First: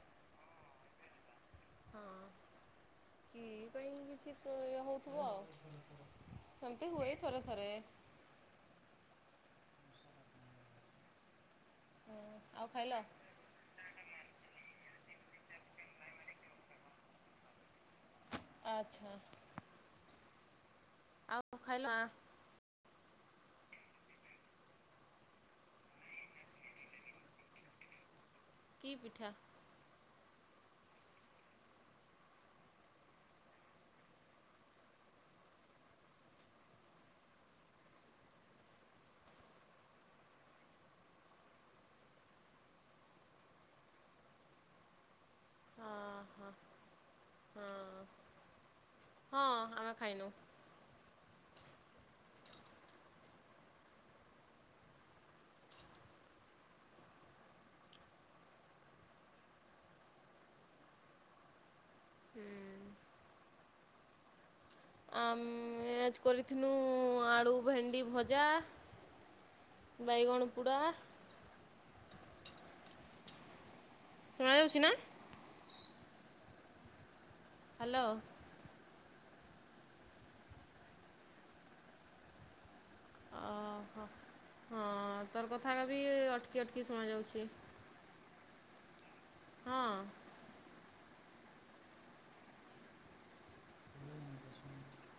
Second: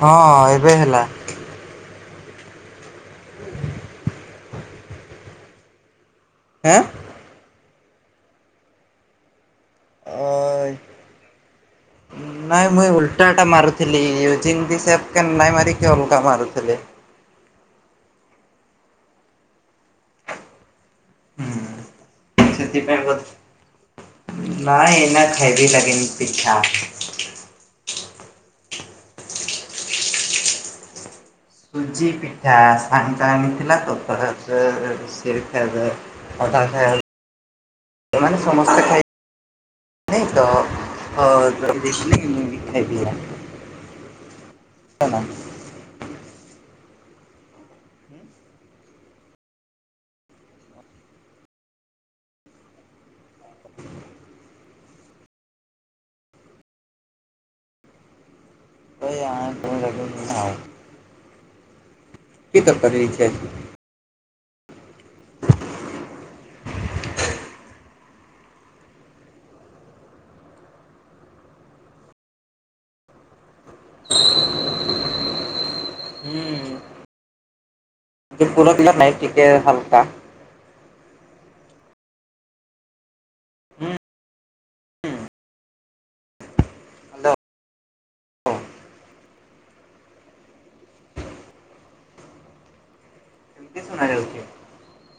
ହଁ ଏବେ ହେଲା। ହଁ। ଏଇ ପାଇଁ କିଛି ହଉଥିବ ଆଉ। ଆଁ? ସେମିତି ହୁଏ ଥରେ ଥରେ। ଅ ହଁ ଆଉ ନାଇଁ ମୁଇଁ ଖାଇଲ? ଓଲଟା ଓଲଟା ମାରୁଥିଲି [unintelligible] ନାଇଁ ମାରିକି ଅଲଗା ମାରୁଥିଲି। ଆଚ୍ଛା। ଆଉ କଣ ଖାଇଲ? ସେଥିପାଇଁ ବୋଧେ, ନାଇ ଏଇନା ଖାଇବି ଲାଗିନି ପିଠା। କି ପିଠା? ସୁଜି ପିଠା। ସାଙ୍ଗ ଆଣିଥିଲା ତ [unintelligible] ଅଧା ଖାଇବାରୁ ଏମାନେ ସମସ୍ତେ ଖା ନାଇଁତ ହ ଯଦି ଦେଖିଲି ମୁଁ ବି ଖାଇବି ଆ। [unintelligible] ହଁ ହଁ। ହଁ, ହଁ ଆମେ ଖାଇନୁ। [unintelligible] ହୁଁ। [unintelligible] ଆମ୍ ଏ ଆଜି କରିିଥିନୁ ଆଳୁ ଭେଣ୍ଡି ଭଜା। ବାଇଗଣ ପୁଡ଼ା। ଶୁଣାଯାଉଛି ନା? ହୁଁ ହ୍ୟାଲୋ। ସେ ପୁର ଥିଲା ନାଇଁ ଟିକେ ହାଲକା ଅହଁ ହଁ ତୋର କଥା କବି ଅଟକି ଅଟକି ହ୍ୟାଲୋ ଶୁଣାଯାଉଛି। ହଁ। ଏମିତି ଶୁଣା ଯାଉଛି [inaudible]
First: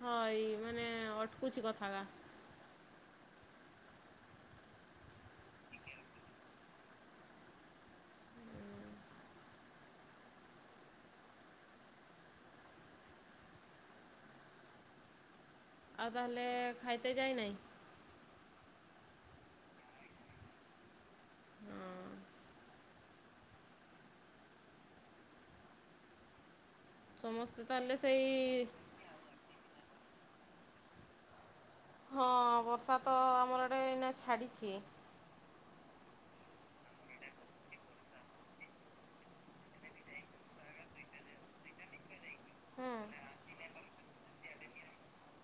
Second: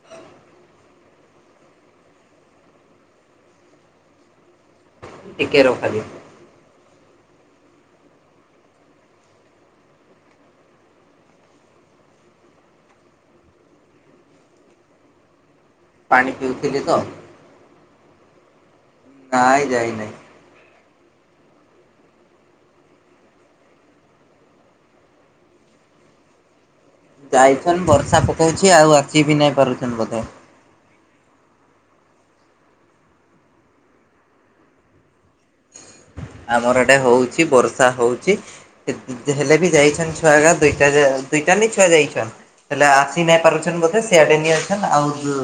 ହଁ ଏଇ ମାନେ ଅଟକୁଛି କଥାବା। ଟିକେ ରହ ଖାଲି। ଆଉ ପାଣି ତାହେଲେ ପିଉଥିଲି ତ ଖାଇତେ ଯାଇ ନାହିଁ? ନାଇଁ ଯାଇ ନାଇଁ। ହଁ। ସମସ୍ତେ ଯାଇଛନ୍ ତାହେଲେ ବର୍ଷା ସେଇ ପକଉଛି ଆଉ ଆସ ବି ନାଇଁ ପାରୁଛନ୍ ବୋଧେ। ହଁ ବର୍ଷା ତ ଆମର ଆଡେ ଏଇନା ଛାଡ଼ିଛି। ଆମର ଆଡ଼େ ହଉଛି ବର୍ଷା ହଉଛି। ହେଲେ ବି ଯାଇଛନ୍ ଛୁଆଗା ଦୁଇଟା ଦୁଇଟା ନି ଛୁଆ ଯାଇଛନ୍। ହେଲେ ହୁଁ ଆସି ନାଇଁ ପାରୁଛ ବୋଧେ ସିଆଡ଼େ ନେଇଆସଛନ୍ ଆଉ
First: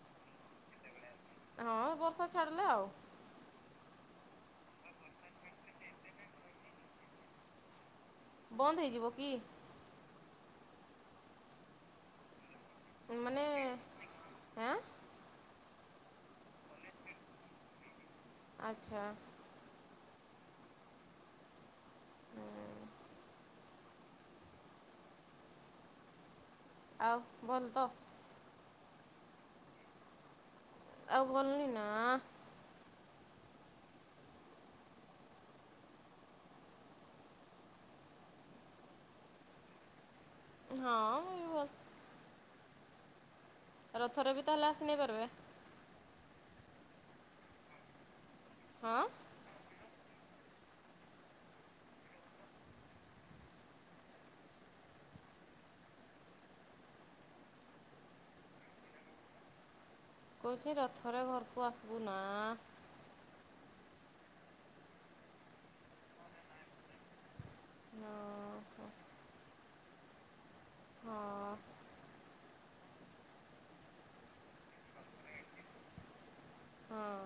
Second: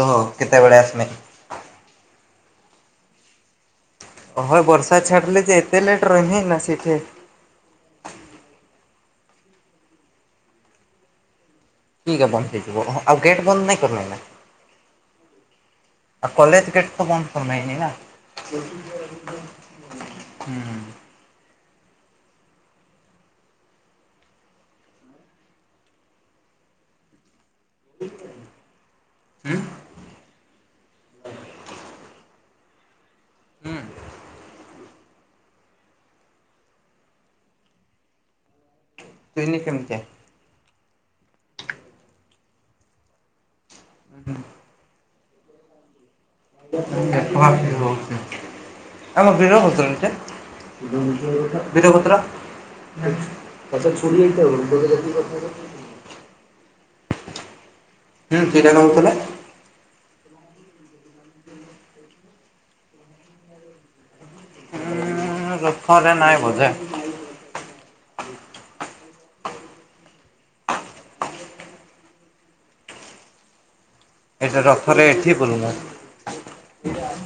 ରହ କେତେବେଳେ ଆସମେ। ହଁ ବର୍ଷା ଛାଡ଼ିଲା ଆଉ। [unintelligible] ବନ୍ଦ ହେଇଯିବ କି? ଠିକ୍ ବନ୍ଦ ହେଇଯିବ ଆଉ ଗେଟ୍ ମାନେ ବନ୍ଦ ନାଇଁ କରନ ନା। ଆଁ ଆଚ୍ଛା [unintelligible] ହୁଁ ହୁଁ। ଆଉ ଭଲ ତ? ଉଁ ଆଉ ଭଲନି ନା ହୁଁ। [unintelligible] ହୁଁ ମୁଁ ବ ରଥ ରେ ବି ତାହେଲେ ଆସି ନେଇ ପାରିବେ। [unintelligible] ହଁ ଅଧିକ ହୋଉଛନ୍ତି ଯେ [unintelligible] [unintelligible] [inaudible] ହୁଁ ସେଟା କହୁଥିଲେ କହୁଛି ରଥରେ ଘରକୁ ଆସିବୁ ନା? ହୁଁ ରଥ ରେ ନାଇଁ ବୋଝେ। ଓହୋ। ହଁ। ଏଇଟା ରଥରେ ଏଠି ବୁଲୁନ। ହଁ।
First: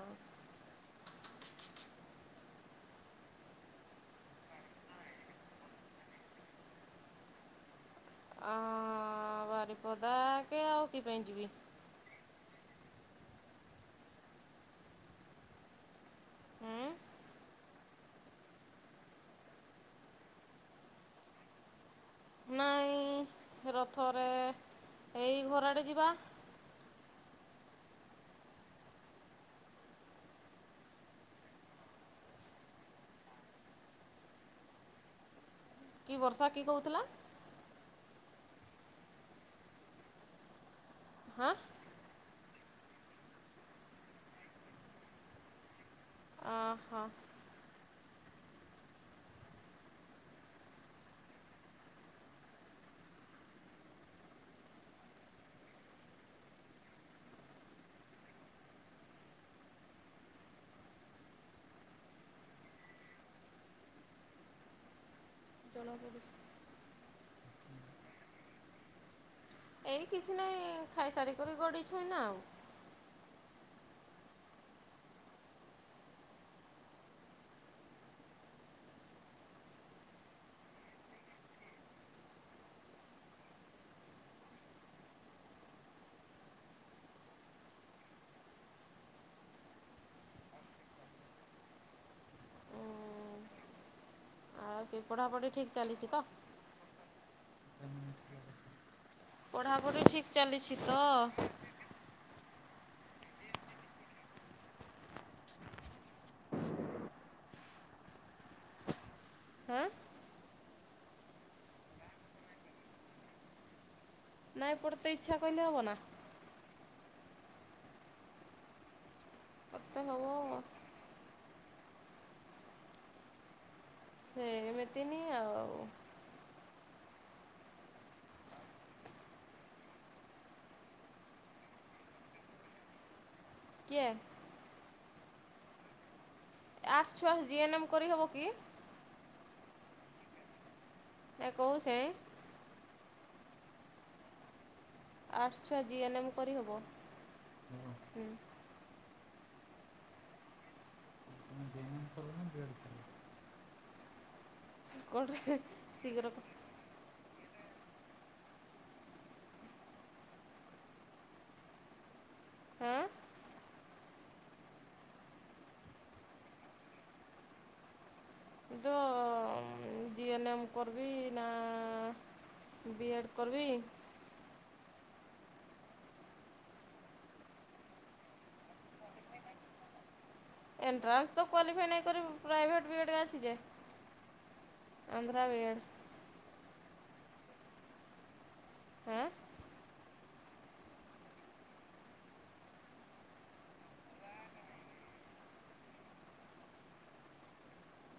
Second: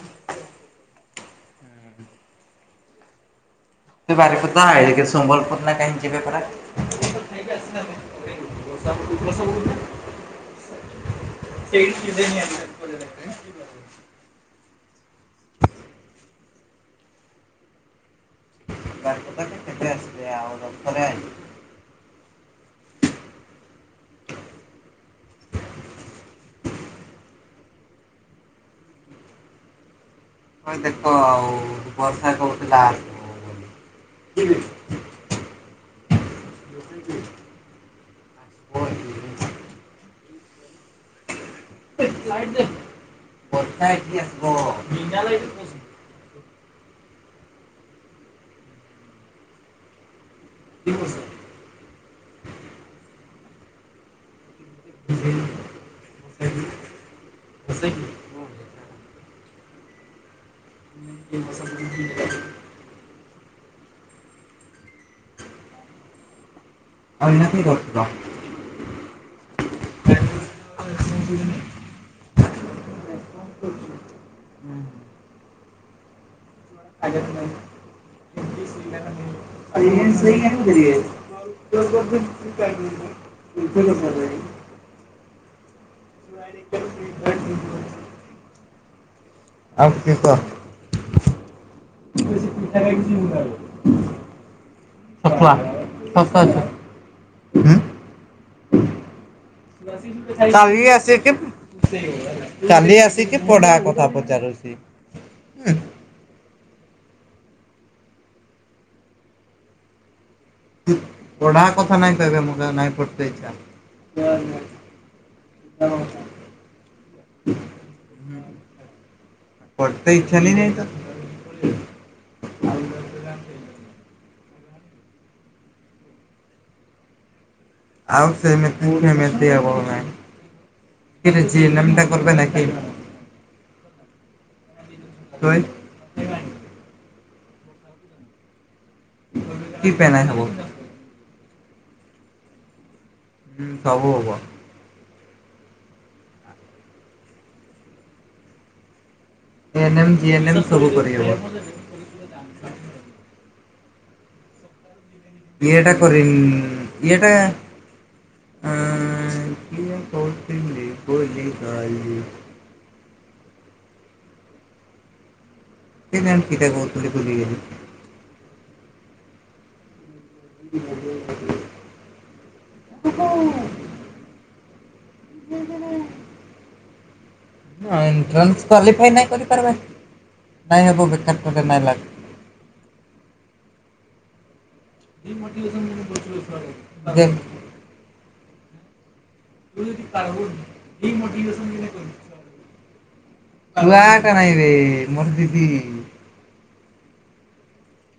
[unintelligible] ଆ ବାରିପଦା କେ ଆଉ କି ପାଇଁ ଯିବି। [unintelligible] [unintelligible] ହଁ [unintelligible] ବାରକତା ତ କେତେ ଆସିଲେ ଆଉ [unintelligible] ମପରେ [unintelligible] ନାଇଁ, ରଥରେ ଏଇ ଘର ଆଡ଼େ ଯିବା। ହଁ ଦେଖ ଆଉ ବର୍ଷା କହୁଥିଲା ଆ [unintelligible] କି ବର୍ଷା? କିଏ କହୁଥିଲା? ହଁ [unintelligible] ଲଟ [unintelligible] ପଥାକ ଆସ [unintelligible] ଓହୋ [unintelligible] [inaudible] ସେ [unintelligible] ନେଇ ପସ [unintelligible] ଜଣା ପଡୁଛି। ଆଉନା କରୁ [unintelligible] ଏଇ କିଛି ନାଇଁ, ଖାଇସାରି କରି [unintelligible] ଗଡିେଇ ଛୁଇଁନା ଆଉ ଆଜ୍ଞା ତାଇ [unintelligible] ଆ ସ [unintelligible] [inaudible] ଆଉ କି କ [unintelligible] ଠ କିଛିିବ ଆଉ କି ପଢ଼ାପଢ଼ି [unintelligible] ଠିକ୍ ଚାଲିଛି ତ? ସସଲା ସ [unintelligible] ପଢ଼ାପଢ଼ି ଠିକ୍ ଚାଲିଛି ତ? ଚାଲି ଆସିିକି ପଢା କଥା ପଚାରୁଛି। ହଁ [unintelligible] ପଢା କଥା ନାଇଁ କହିବେ ମୁ ନାଇଁ ପଢେ ଇ୍ଛା [unintelligible] ନାଇଁ ପଢ଼ତେ ଇଚ୍ଛା କହିଲେ ହବ ନା? ପଢ଼ତେ ପଟତ ହବ ଇ୍ଛା ନା ନଁ ତ [unintelligible] ସେ ଏମିତିନି ଆଉ [unintelligible] ଆଉ ସେମତିମଆବ ନେମଟା କରିବ ନକି [unintelligible] କଏ [unintelligible] କହିଏ [unintelligible] ଆର୍ସ ଛଅସ ଜି ଏନ୍ ଏମ୍ କରି ହେବ କି [unintelligible] କି ପେ ନାଇ ହବ [unintelligible] ଏ କହୁଛ [unintelligible] ହୁଁ ହବ ହବ [unintelligible] ଆର୍ଟସ୍ ଛୁଆ ଜି ଏନ୍ ଏମ୍ କରିହବ? A N M G N M ସବୁ କରିହବ। ମ ଦେକାରି [unintelligible] କୋଉଠି ଇଏଟା କର ଶୀଘ୍ର ଇଏଟା [unintelligible] ଆ କିଏ କହୁି ଭଲି ଗ [unintelligible] ହଁ [unintelligible] ସେ ଟା କହୁଥିଲଛନ୍ତି ବୁଝିକଲି [unintelligible] ତ ଜିଏନେ କର ବିି ନା [unintelligible] ବି ଏଡ୍ କରିବି? [unintelligible] ହଁ ଏଣ୍ଟ୍ରାନ୍ସ କ୍ୱାଲିଫାଇ ନାଇଁ କରିପାରବାର। [unintelligible] ଆନ୍ଧ୍ରା ବି ଏଡ଼୍ [unintelligible] ଆଁ [unintelligible] [unintelligible]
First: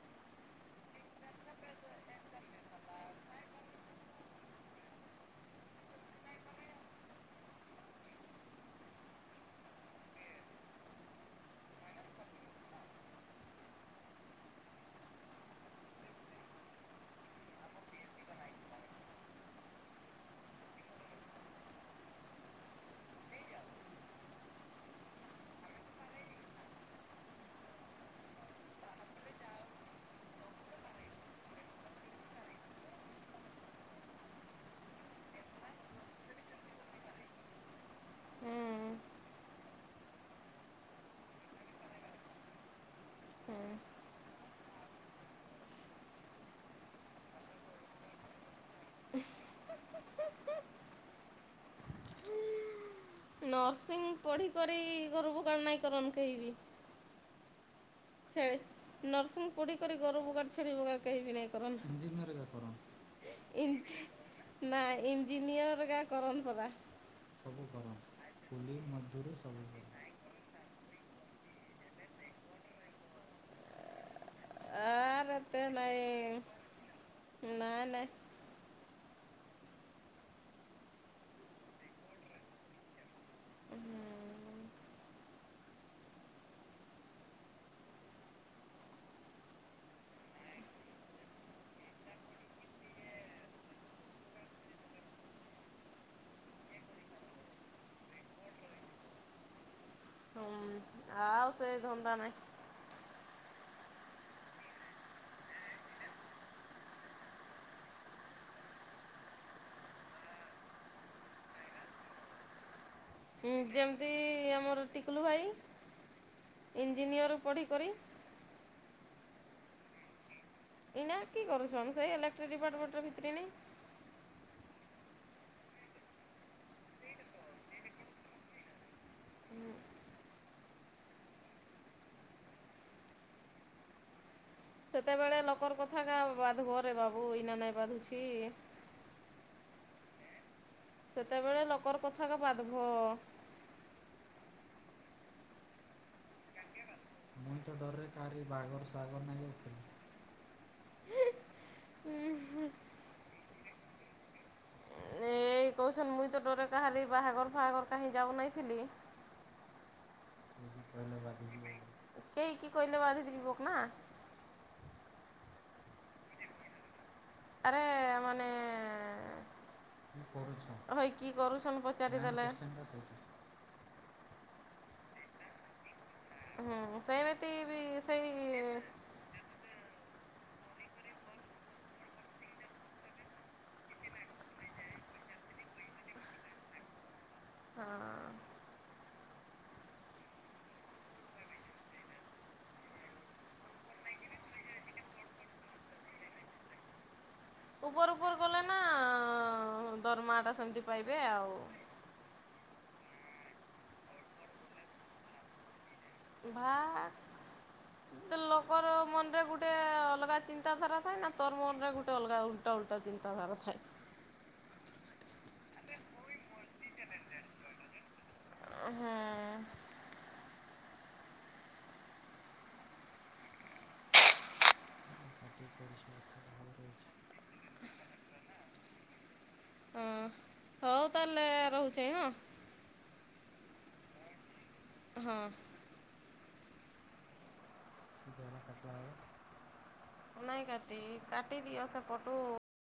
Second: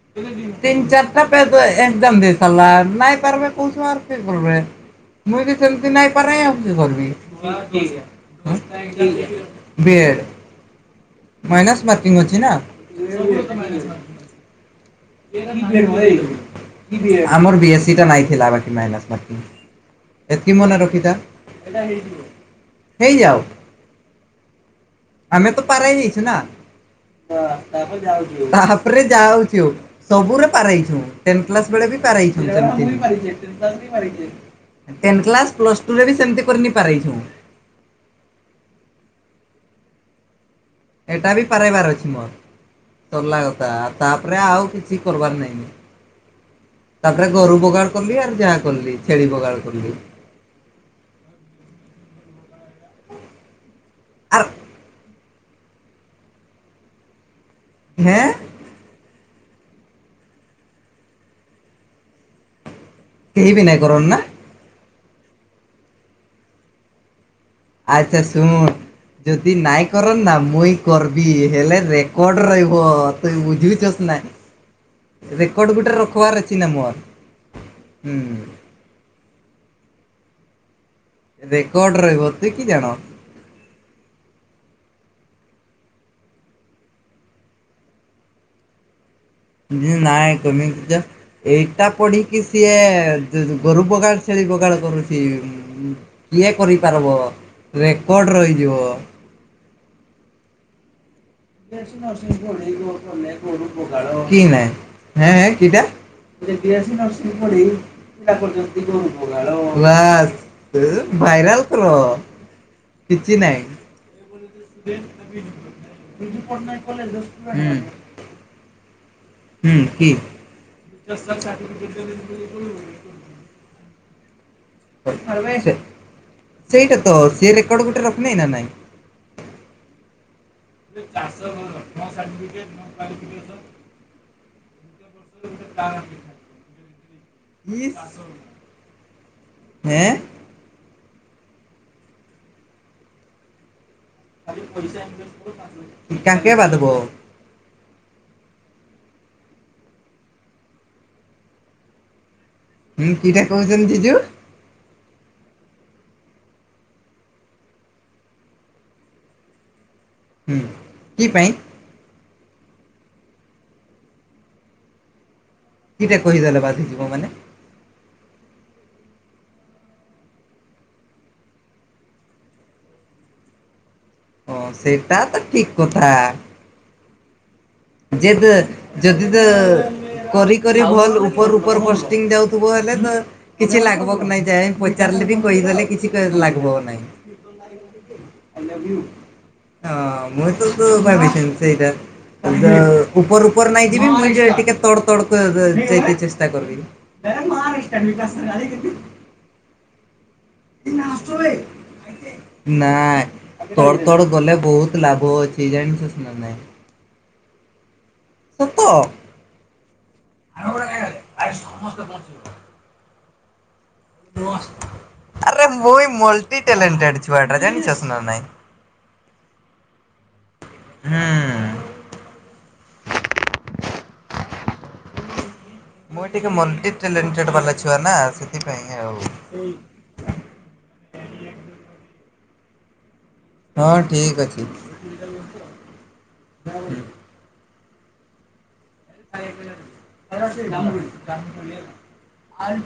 [unintelligible] [unintelligible] [unintelligible] [unintelligible] [unintelligible] ଏତିକି ମନେ ରଖିଥା ହେଇଯାଉ। [unintelligible] [unintelligible] ଟେନ କ୍ଲାସ ପ୍ଲସ୍ ଟୁ ରେ ବି ସେମିତି [unintelligible] ହୁଁ ଏଇଟା ବି ପାରାଇବାର ଅଛି ମୋର [unintelligible] ତାପରେ ଗୋରୁ ବଗାଳ କଲି ଆଉ ଯାହା କଲି ଛେଳି ବଗାଲ କଲି ଆର୍ [unintelligible] [unintelligible] [unintelligible] କେହି ବି ନାଇଁ କରନ୍ ନା [unintelligible] ଆଚ୍ଛା ଶୁଣ ଯଦି [unintelligible] [unintelligible] ରେକର୍ଡ ଆର୍ ଏତେ ଗୋଟେ ନାଇଁ ରଖିବାର ଅଛିନା ମୋର। ନାଇଁ ଅର୍ଡର ରହିବ [unintelligible] ହୁଁ [unintelligible] ଏଇଟା ପଢ଼ିକି ସିଏ ଗୋରୁ ବଗାଳ ଛେଳି ବଗାଳ କରୁଛି। କିଏ କରିପାରିବ ରେକର୍ଡ଼ ରହିଯିବ। ହଁ ଆ [unintelligible] [unintelligible] [unintelligible] କିଛି ହୁଁ ନାଇଁ ଯେମିତି ଆମର ଟିକୁଲୁ ଭାଇ ଇଞ୍ଜିନିୟର ପଢ଼ିକରି [unintelligible] ହୁଁ କି [unintelligible] [unintelligible] [unintelligible] ସେତେବେଳେ ଲୋକର କଥା ଇସ୍, [unintelligible] ହେଁ ସେତେବେଳେ ଲୋକ [unintelligible] [unintelligible] ମୁଇଁ ତ ଡ଼ରରେ କାହାରି ବାଘର, ସାଗର [unintelligible] ହୁଁ କିଡ଼ା କହୁଚନ୍ତି ଜିଜୁ। ଏଇ କହୁଛନ ମୁଇଁ ତ ଡ଼ରେ କାହାରି ବାହାଘର ଫାହାଘର କାହିଁ ଯାଉନାଇଥିଲି। ହୁଁ କି ପାଇଁ କେହି କି କହିଲ ବାନ୍ଧି ଯିବକ ନା। କିଡ଼ା କହିଦେଲେ ବାଧିଯିବ ମାନେ। ଆରେ ମାନେ- ହୋଇ କି କରୁସନ୍ ପଚାରିଦେଲେ? ହଁ ସେଇଟା ତ ଠିକ କଥା। ହୁଁ ସେମିତି ବି ସେଇ ଯେଦେ ଯଦି ତ କରି କରି ଭଲ ଉପର ଉପର ପଷ୍ଟିଂ ଯାଉଥିବ ହେଲେ ତ କିଛି ଲାଗିବ କି ନାଇଁ ଯାଇ ପଚାରିଲେ ବି କହିଦେଲେ କିଛି ଲାଗିବ ନାଇଁ। ହଁ ହଁ, ମୁଁ ତ, ତ ଭାଡ଼େଇସି ସେଇଟା। ଉପର ଉପର ନାଇଁ ଯିବି ମୁଁ ଟିକେ ତଡ଼, ତଡ଼ କ ଯାଇକି ଚେଷ୍ଟା କରିବି। ଉପର ଉପର ଗଲେ ନା ଦରମାଟା ସେମିତି ପାଇବେ ଆଉ। ନାଇଁ ତଡ଼, ତଡ଼ ଗଲେ ବହୁତ ଲାଭ ଅଛି ଜାଣିଛୁ ନା ନାଇଁ। ତ ସତ। ଲୋକର ମନ ରେ ଗୋଟେ ଅଲଗା ଚିନ୍ତାଧାରା ଥାଏ ନା ତୋର ମନ ରେ ଗୋଟେ ଅଲଗା ଉ ଓଲଟା ଚିନ୍ତା ଧାରା ଥାଏ। ଆରେ ମୁଇ ମୋଲ ଟ୍ୟାଲେଣ୍ଟେଡ଼ ଛୁଆ ଜାଣିଛ ନା ନାଇଁ। ହଁ ହୁଁ। ମୁଁ ଟିକେ ମଲ୍ଟି ଟ୍ୟାଲେଣ୍ଟେଡ଼ ବାଲା ଛୁଆ ନା ସେଥିପାଇଁ ଆଉ। ହଁ ହଉ ତାହେଲେ ରହୁଛି ହଁ। ହଁ ଠିକ ଅଛି। ହଁ। [unintelligible] ନାଇଁ କାଟି କାଟି ଦିଅ ସେ ପଟୁ।